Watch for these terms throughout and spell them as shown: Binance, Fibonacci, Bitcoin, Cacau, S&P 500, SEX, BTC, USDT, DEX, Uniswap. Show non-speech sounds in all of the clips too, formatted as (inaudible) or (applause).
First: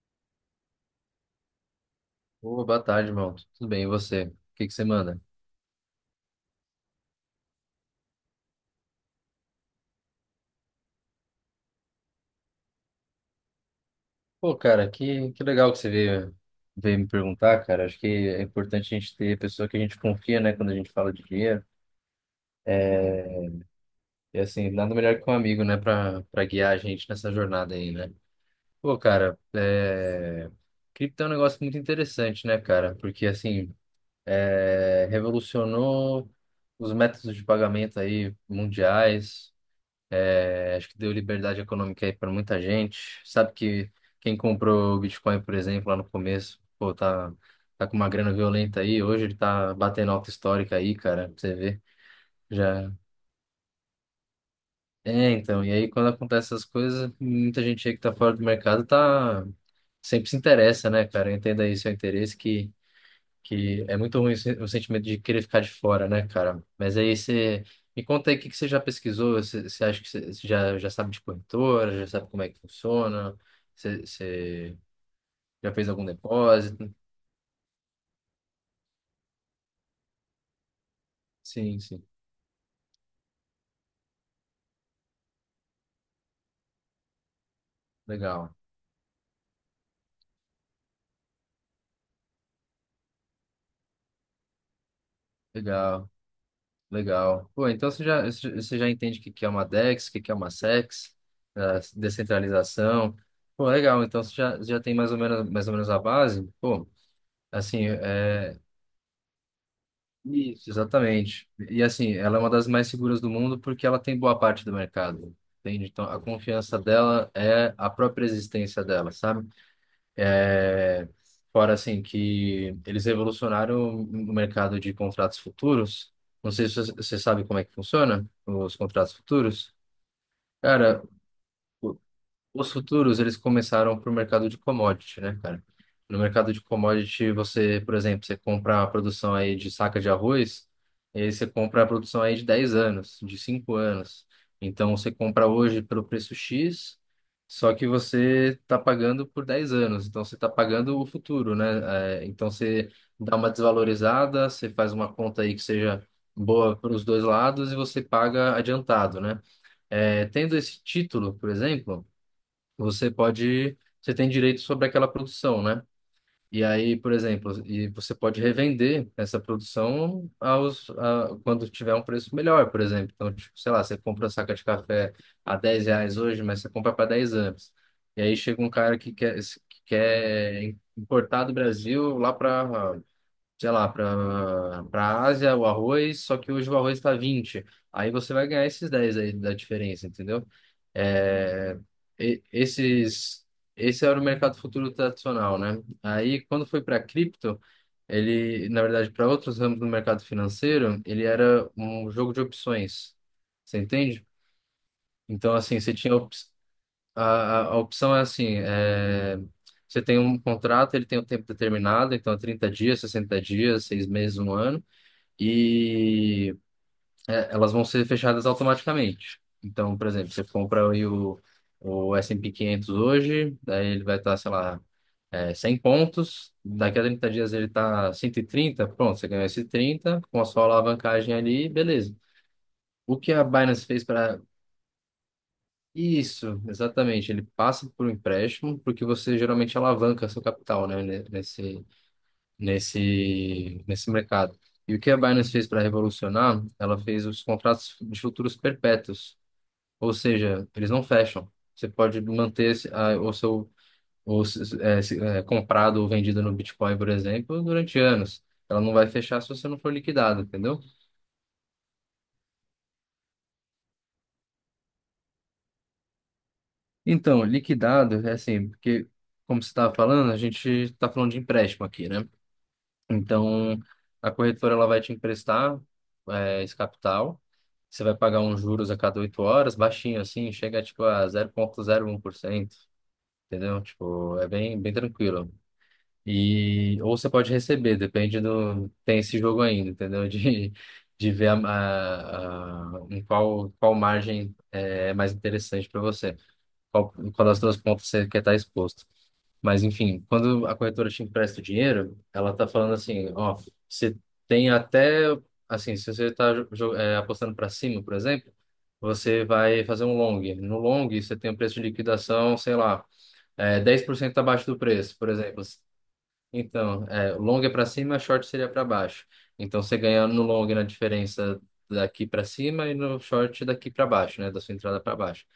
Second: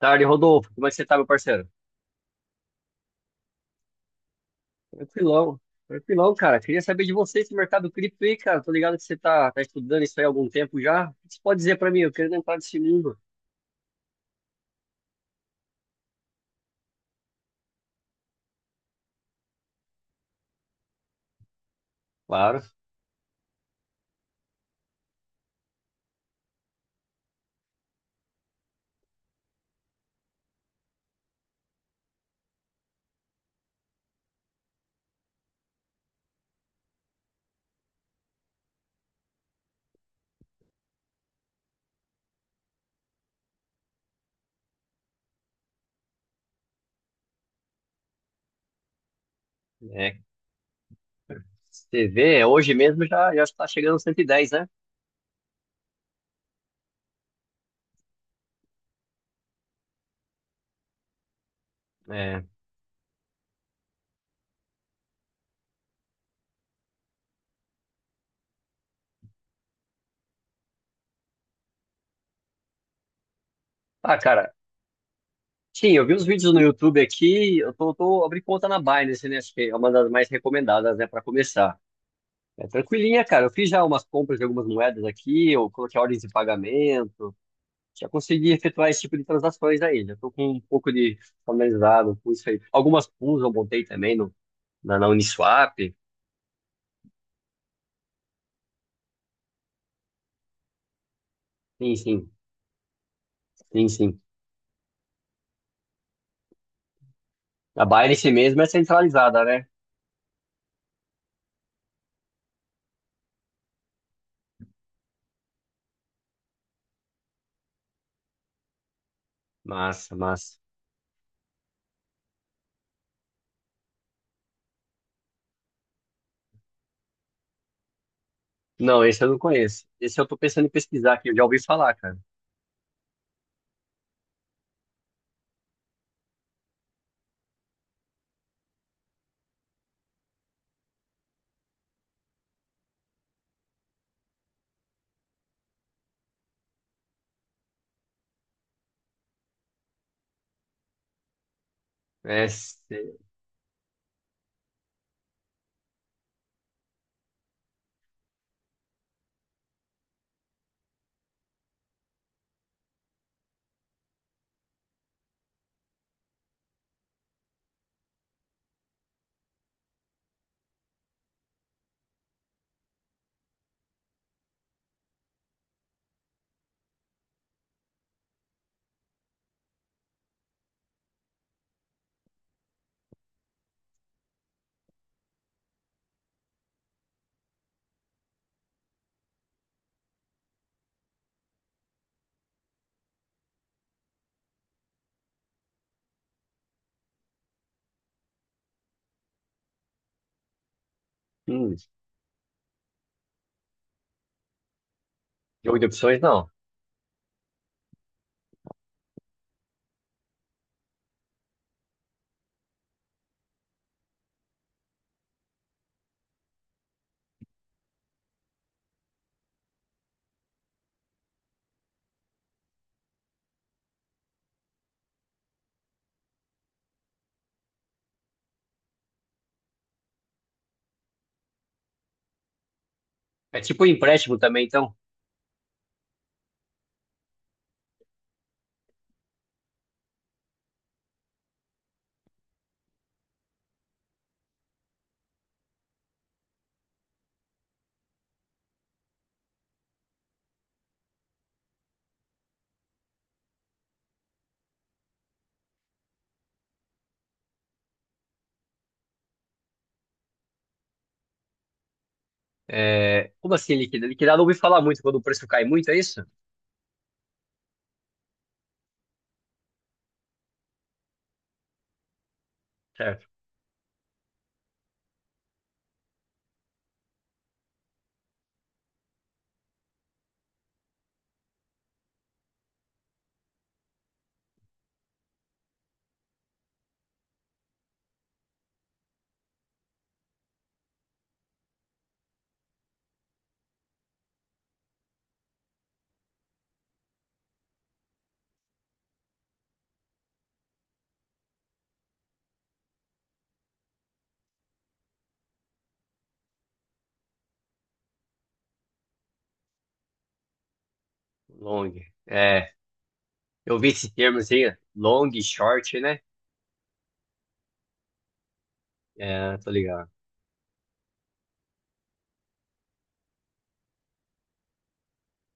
Tarde, Rodolfo. Como é que você tá, meu parceiro? Ô, boa tarde, irmão. Tudo bem, e você? O que que você manda? Tranquilão. Tranquilão, cara. Queria saber de você esse mercado cripto aí, cara. Tô ligado que você tá estudando isso aí há algum tempo já. O que você pode dizer pra mim? Eu quero entrar nesse mundo. Pô, cara, que legal que você veio me perguntar, cara. Acho que é importante a gente ter pessoa que a gente confia, né, quando a gente fala de dinheiro. Claro. É, e assim, nada melhor que um amigo, né, pra guiar a gente nessa jornada aí, né? Pô, cara, cripto é um negócio muito interessante, né, cara? Porque, assim, revolucionou os métodos de pagamento aí mundiais. Acho que deu liberdade econômica aí para muita gente. Sabe que quem comprou o Bitcoin, por exemplo, lá no começo, pô, tá com uma grana violenta aí. Hoje ele tá batendo É. alta histórica aí, cara, pra você ver. Você vê, hoje Já. mesmo já está chegando aos 110, né? É, então. E aí, quando acontecem essas coisas, muita gente aí que tá fora do mercado tá. Sempre se interessa, né, cara? Entenda aí seu interesse É. que é muito ruim o sentimento de querer ficar de fora, né, cara? Mas aí você me conta aí o que que você já pesquisou, você acha que você já sabe de corretora, já sabe como é que funciona, você, Ah, cara. você já fez Sim, algum eu vi uns vídeos no depósito? YouTube aqui. Eu tô abrindo conta na Binance, né? Acho que é uma das mais recomendadas, né, pra começar. Sim, sim, É tranquilinha, cara. Eu fiz já umas compras de algumas moedas aqui. Eu coloquei ordens de pagamento. Já consegui legal, efetuar esse tipo de transações aí. Já estou com um pouco de familiarizado com isso aí. Algumas pools eu montei também no, na, na Uniswap. legal, legal. Pô, então você já entende o que que é uma DEX, o que que é uma SEX, a Sim, sim, descentralização. Pô, sim, legal, sim. então você já tem mais ou menos a base, pô. A Assim, Binance mesmo é centralizada, né? isso, exatamente. E assim, ela é uma das mais seguras do mundo porque ela tem boa parte do mercado. Entende? Então, a confiança dela é a própria existência dela, sabe? Massa, massa. é Fora assim que eles revolucionaram o mercado de contratos futuros. Não sei se você sabe como é que funciona os Não, contratos esse eu não futuros. conheço. Esse eu tô pensando em Cara, pesquisar aqui, eu já ouvi falar, cara. os futuros, eles começaram para o mercado de commodity, né, cara? No mercado de commodity, você, por exemplo, você compra a produção aí de saca de arroz, e aí você compra a produção aí de 10 anos, de 5 anos. Então, você compra hoje pelo preço X, só que você está pagando por 10 anos. Então, você está pagando o futuro, né? É, É, então, você se- dá uma desvalorizada, você faz uma conta aí que seja boa para os dois lados e você paga adiantado, né? Tendo esse título, por exemplo, você pode, você tem direito sobre aquela produção, né? E aí, por exemplo, e você pode revender essa produção quando tiver um preço melhor, por exemplo. Então, tipo, sei lá, você compra a saca de café a R$ 10 hoje, mas você compra para 10 anos. E aí chega um cara que quer importar do Brasil lá para sei lá, para Ásia, o arroz, só que hoje o arroz está 20. Aí você vai ganhar esses 10 aí da diferença, entendeu? É, e- esses, Esse era o mercado futuro tradicional, né? Aí quando foi para cripto, ele, na verdade, para outros ramos do mercado financeiro, ele era hum, um jogo de opções. Você entende? Então, jogo assim, de você tinha opções, não. a opção é assim, você tem um contrato, ele tem um tempo determinado, então é 30 dias, 60 dias, 6 meses, um ano, e elas vão ser fechadas automaticamente. Então, por exemplo, você compra aí o S&P 500 hoje, daí ele vai estar, sei lá, 100 pontos, daqui a 30 dias ele está 130, pronto, você ganhou esse 30 com a sua alavancagem ali, beleza. O que a É tipo Binance um fez empréstimo para. também, então. Isso, exatamente. Ele passa por um empréstimo, porque você geralmente alavanca seu capital, né, nesse mercado. E o que a Binance fez para revolucionar, ela fez os contratos de futuros perpétuos, ou seja, eles não fecham. Você pode manter o seu o, se- é, se- é, comprado ou vendido no Bitcoin, por exemplo, durante anos. Ela não vai fechar se você não for liquidado, entendeu? É, como assim liquidar? Liquidar eu não ouvi falar muito quando o preço cai muito, é isso? Então, liquidado é assim, porque, como você estava falando, a gente está falando de empréstimo aqui, né? Certo. Então, a corretora ela vai te emprestar esse capital. Você vai pagar uns juros a cada 8 horas, baixinho assim, chega tipo a 0,01%, entendeu? Tipo, é bem, bem tranquilo. E, ou você pode receber, depende do. Tem esse jogo ainda, entendeu? (laughs) De ver em qual margem é mais interessante para você, qual das duas pontas você quer estar exposto. Mas, enfim, quando a corretora te empresta o dinheiro, ela tá falando assim, ó, você tem até, assim, se você tá apostando para cima, por exemplo, você vai fazer um long. No long, você tem um preço de Long. liquidação, É, sei lá, eu vi dez esse por termo cento assim, abaixo do preço, por long, exemplo. short, né? Então, long é para cima, short seria para baixo. É, tô Então, você ligado. ganha no long na diferença daqui para cima e no short daqui para baixo, né? Da sua entrada para baixo.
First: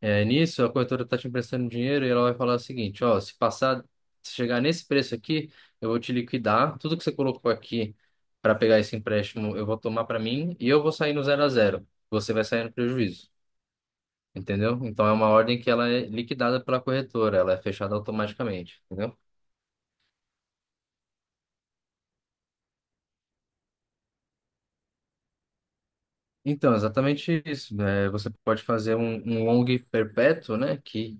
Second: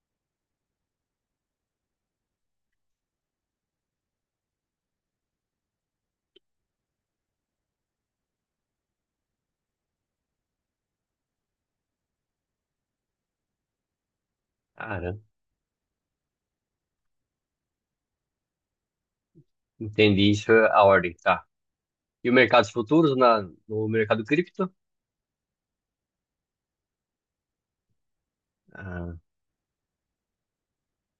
É, nisso, a corretora está te emprestando dinheiro e ela vai falar o seguinte: ó, se chegar nesse preço aqui, eu vou te liquidar. Tudo que você colocou aqui para pegar esse empréstimo, eu vou tomar para mim e eu vou sair no 0-0. Você vai sair no prejuízo, entendeu? Então, é Cara, uma ordem que ela é liquidada pela corretora, ela é fechada automaticamente, entendeu? entendi isso, é a ordem, tá. E o mercado de futuros no mercado cripto? Então, exatamente isso, né? Você pode fazer Ah, um, long perpétuo, né? Que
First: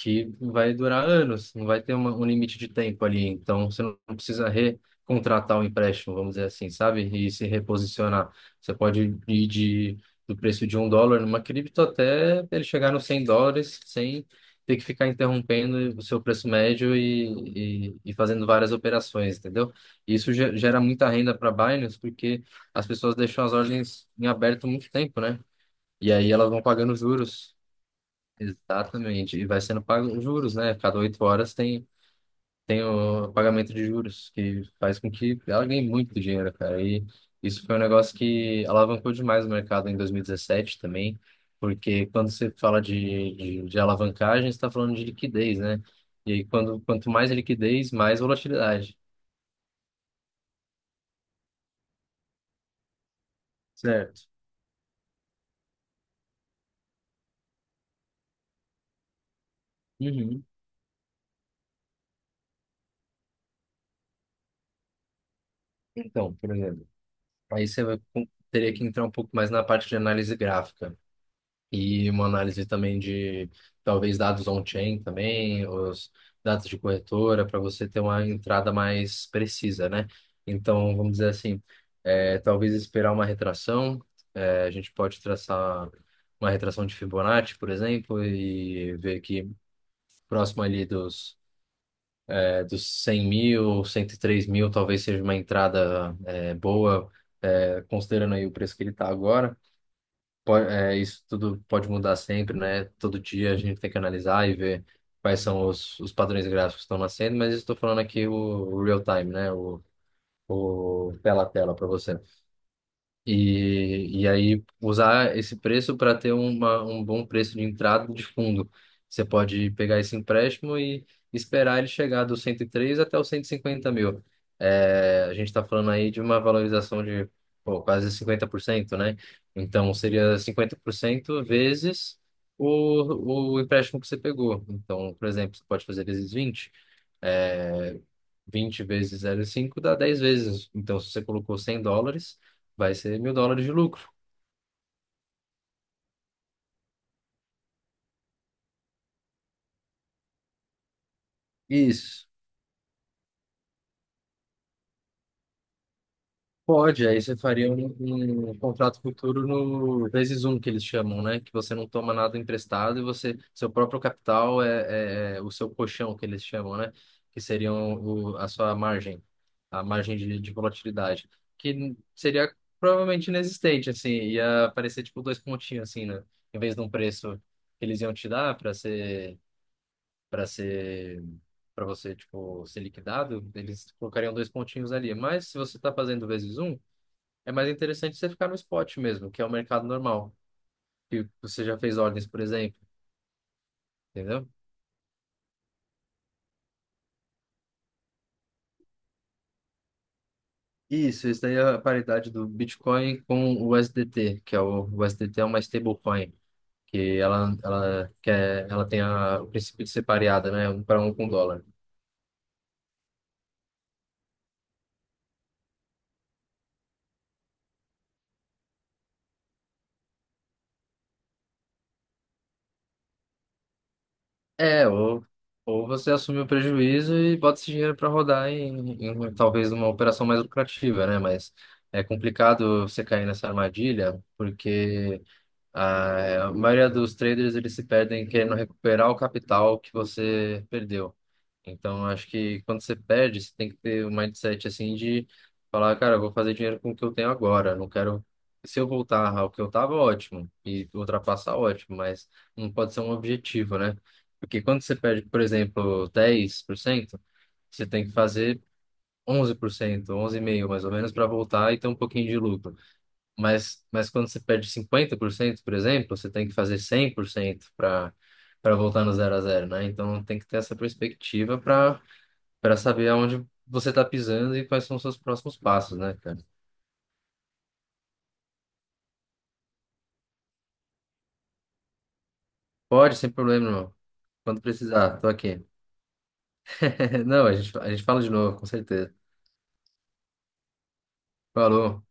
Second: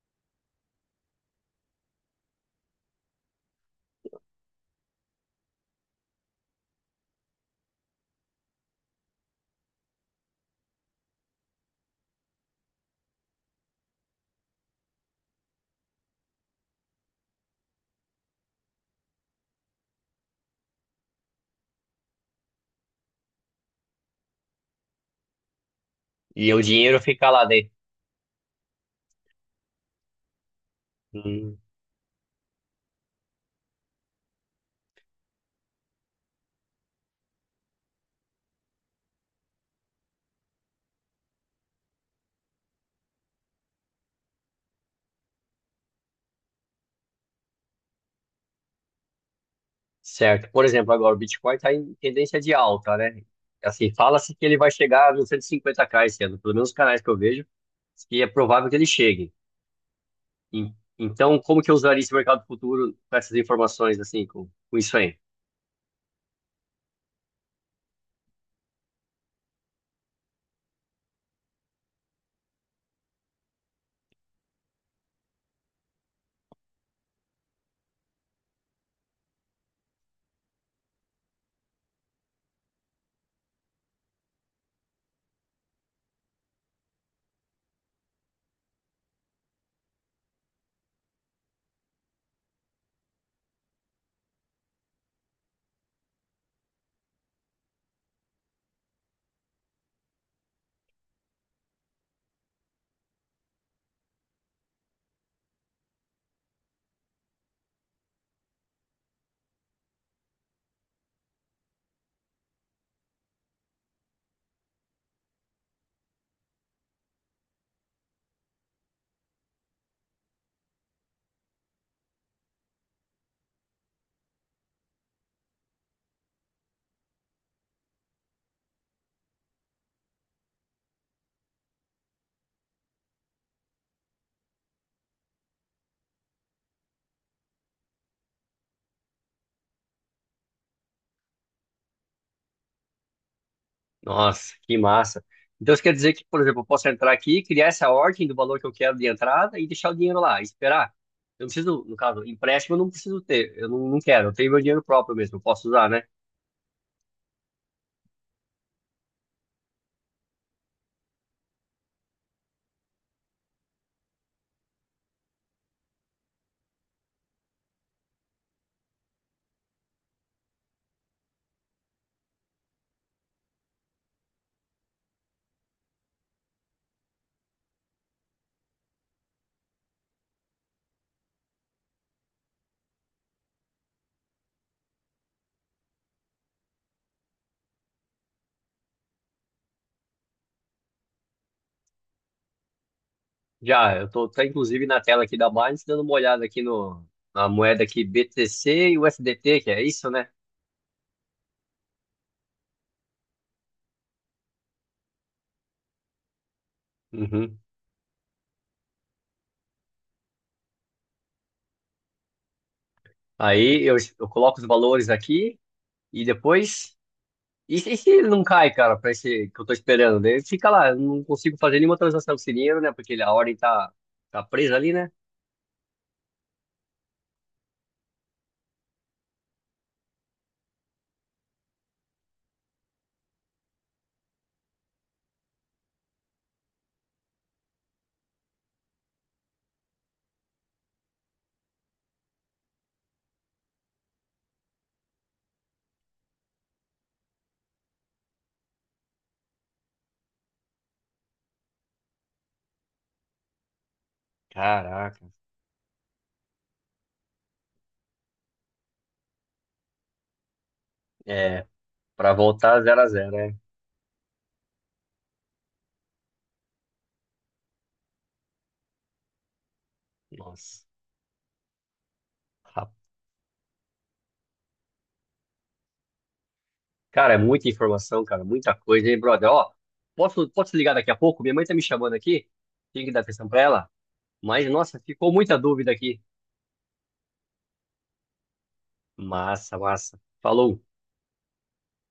que vai durar anos, não vai ter um limite de tempo ali. Então, você não precisa recontratar o empréstimo, vamos dizer assim, sabe? E se reposicionar. Você pode ir do preço de US$ 1 numa cripto até ele chegar nos US$ 100 sem ter que ficar interrompendo o seu preço médio e fazendo várias operações, entendeu? E isso gera muita renda para Binance porque as pessoas deixam as ordens em aberto muito tempo, né? E aí elas e o vão pagando dinheiro fica lá juros. dentro. Exatamente. E vai sendo pago os juros, né? Cada oito horas Hum, tem o pagamento de juros, que faz com que ela ganhe muito dinheiro, cara. E isso foi um negócio que alavancou demais o mercado em 2017 também, porque quando você fala de alavancagem, você está falando de liquidez, né? E aí, quanto mais liquidez, mais volatilidade. certo. Por exemplo, agora o Bitcoin está em tendência de alta, né? Assim, Certo. fala-se que ele vai chegar nos 150k esse ano, pelo menos os canais que eu vejo, que é provável que ele chegue. Uhum. E- Então, como que eu usaria esse mercado futuro com essas informações, assim, com isso aí? Então, por exemplo, aí você teria que entrar um pouco mais na parte de análise gráfica. E uma análise também de talvez dados on-chain também, os dados de corretora, para você ter uma entrada mais precisa, né? Então, vamos dizer assim, talvez esperar uma retração, a gente pode traçar uma retração de Fibonacci, por exemplo, e ver que próximo ali dos 100 mil, 103 mil, talvez seja uma entrada, boa, considerando aí o preço que ele está agora isso tudo pode mudar sempre, né? Todo dia a gente tem que analisar e ver quais são os padrões gráficos que estão nascendo, mas estou falando aqui o real time, né? O tela a tela para você. E aí usar esse preço para ter um bom preço de entrada de fundo. Você pode pegar esse empréstimo e esperar ele chegar dos 103 até os 150 mil. É, a gente está falando aí de uma valorização de pô, quase 50%, né? Então seria 50% vezes o empréstimo que você pegou. Então, por exemplo, você pode fazer vezes 20 é, 20 vezes 0,5 dá 10 vezes. Então, se você colocou US$ 100, vai ser US$ 1.000 de lucro. Nossa, que massa. Então isso quer dizer que, por exemplo, eu posso entrar aqui, criar essa ordem do valor que eu quero de entrada e deixar o dinheiro lá, e esperar. Eu não preciso, no caso, Isso. empréstimo eu não preciso ter, eu não quero, eu tenho meu dinheiro próprio mesmo, eu posso usar, né? Pode, aí você faria um, contrato futuro no vezes um que eles chamam, né? Que você não toma nada emprestado e você, seu próprio capital é, é o seu colchão que eles chamam, né? Que seriam a sua margem, a margem de volatilidade, que seria provavelmente inexistente, assim, ia aparecer tipo dois pontinhos, assim, né? Em vez de um preço que eles iam te dar para ser para você tipo ser liquidado, eles colocariam dois pontinhos ali. Mas se você está fazendo vezes um, é mais interessante você ficar no spot mesmo, que é o mercado normal, que você já fez ordens, por exemplo, Já, tá entendeu? inclusive na tela aqui da Binance dando uma olhada aqui no, na moeda aqui BTC e USDT, que é isso, né? Isso daí é a paridade do Bitcoin com o USDT, que é o USDT é uma stablecoin, que ela Uhum. ela quer, ela tem o princípio de ser pareada, né, um para um com o dólar. Aí eu coloco os valores aqui e depois. E se ele não cai, cara, pra esse que eu tô esperando? Daí fica lá, eu não consigo fazer nenhuma transação com esse dinheiro, né? Porque ele a ordem tá presa É, ali, né? ou, ou você assume o prejuízo e bota esse dinheiro para rodar em talvez uma operação mais lucrativa, né? Mas é complicado você cair nessa armadilha, porque. Ah, a maioria dos traders eles se perdem querendo recuperar o capital que você perdeu. Então, acho que quando você perde, você tem que ter um mindset assim de falar, cara, eu vou fazer dinheiro com o que eu tenho agora. Não quero. Se eu voltar ao que eu tava, ótimo. E ultrapassar, ótimo. Mas não pode ser um objetivo, né? Porque quando você perde, Caraca. por exemplo, 10% você tem que fazer 11%, 11,5% mais ou menos, para É, voltar e ter um pouquinho pra de lucro. voltar zero a zero, né? Mas quando você perde 50% por exemplo, você tem que fazer 100% para voltar no 0-0, né? Então tem que ter essa Nossa. perspectiva para Rap- saber aonde você está pisando e quais são os seus próximos passos, né, cara? Cara, é muita informação, cara, muita coisa, hein, brother? Ó, posso te ligar daqui a pouco? Minha mãe tá me chamando aqui, tem que Pode, dar sem atenção pra problema, ela. irmão. Quando Mas, nossa, precisar, tô ficou muita aqui. dúvida aqui. (laughs) Não, a gente fala de novo, com certeza. Massa, massa. Falou. Falou.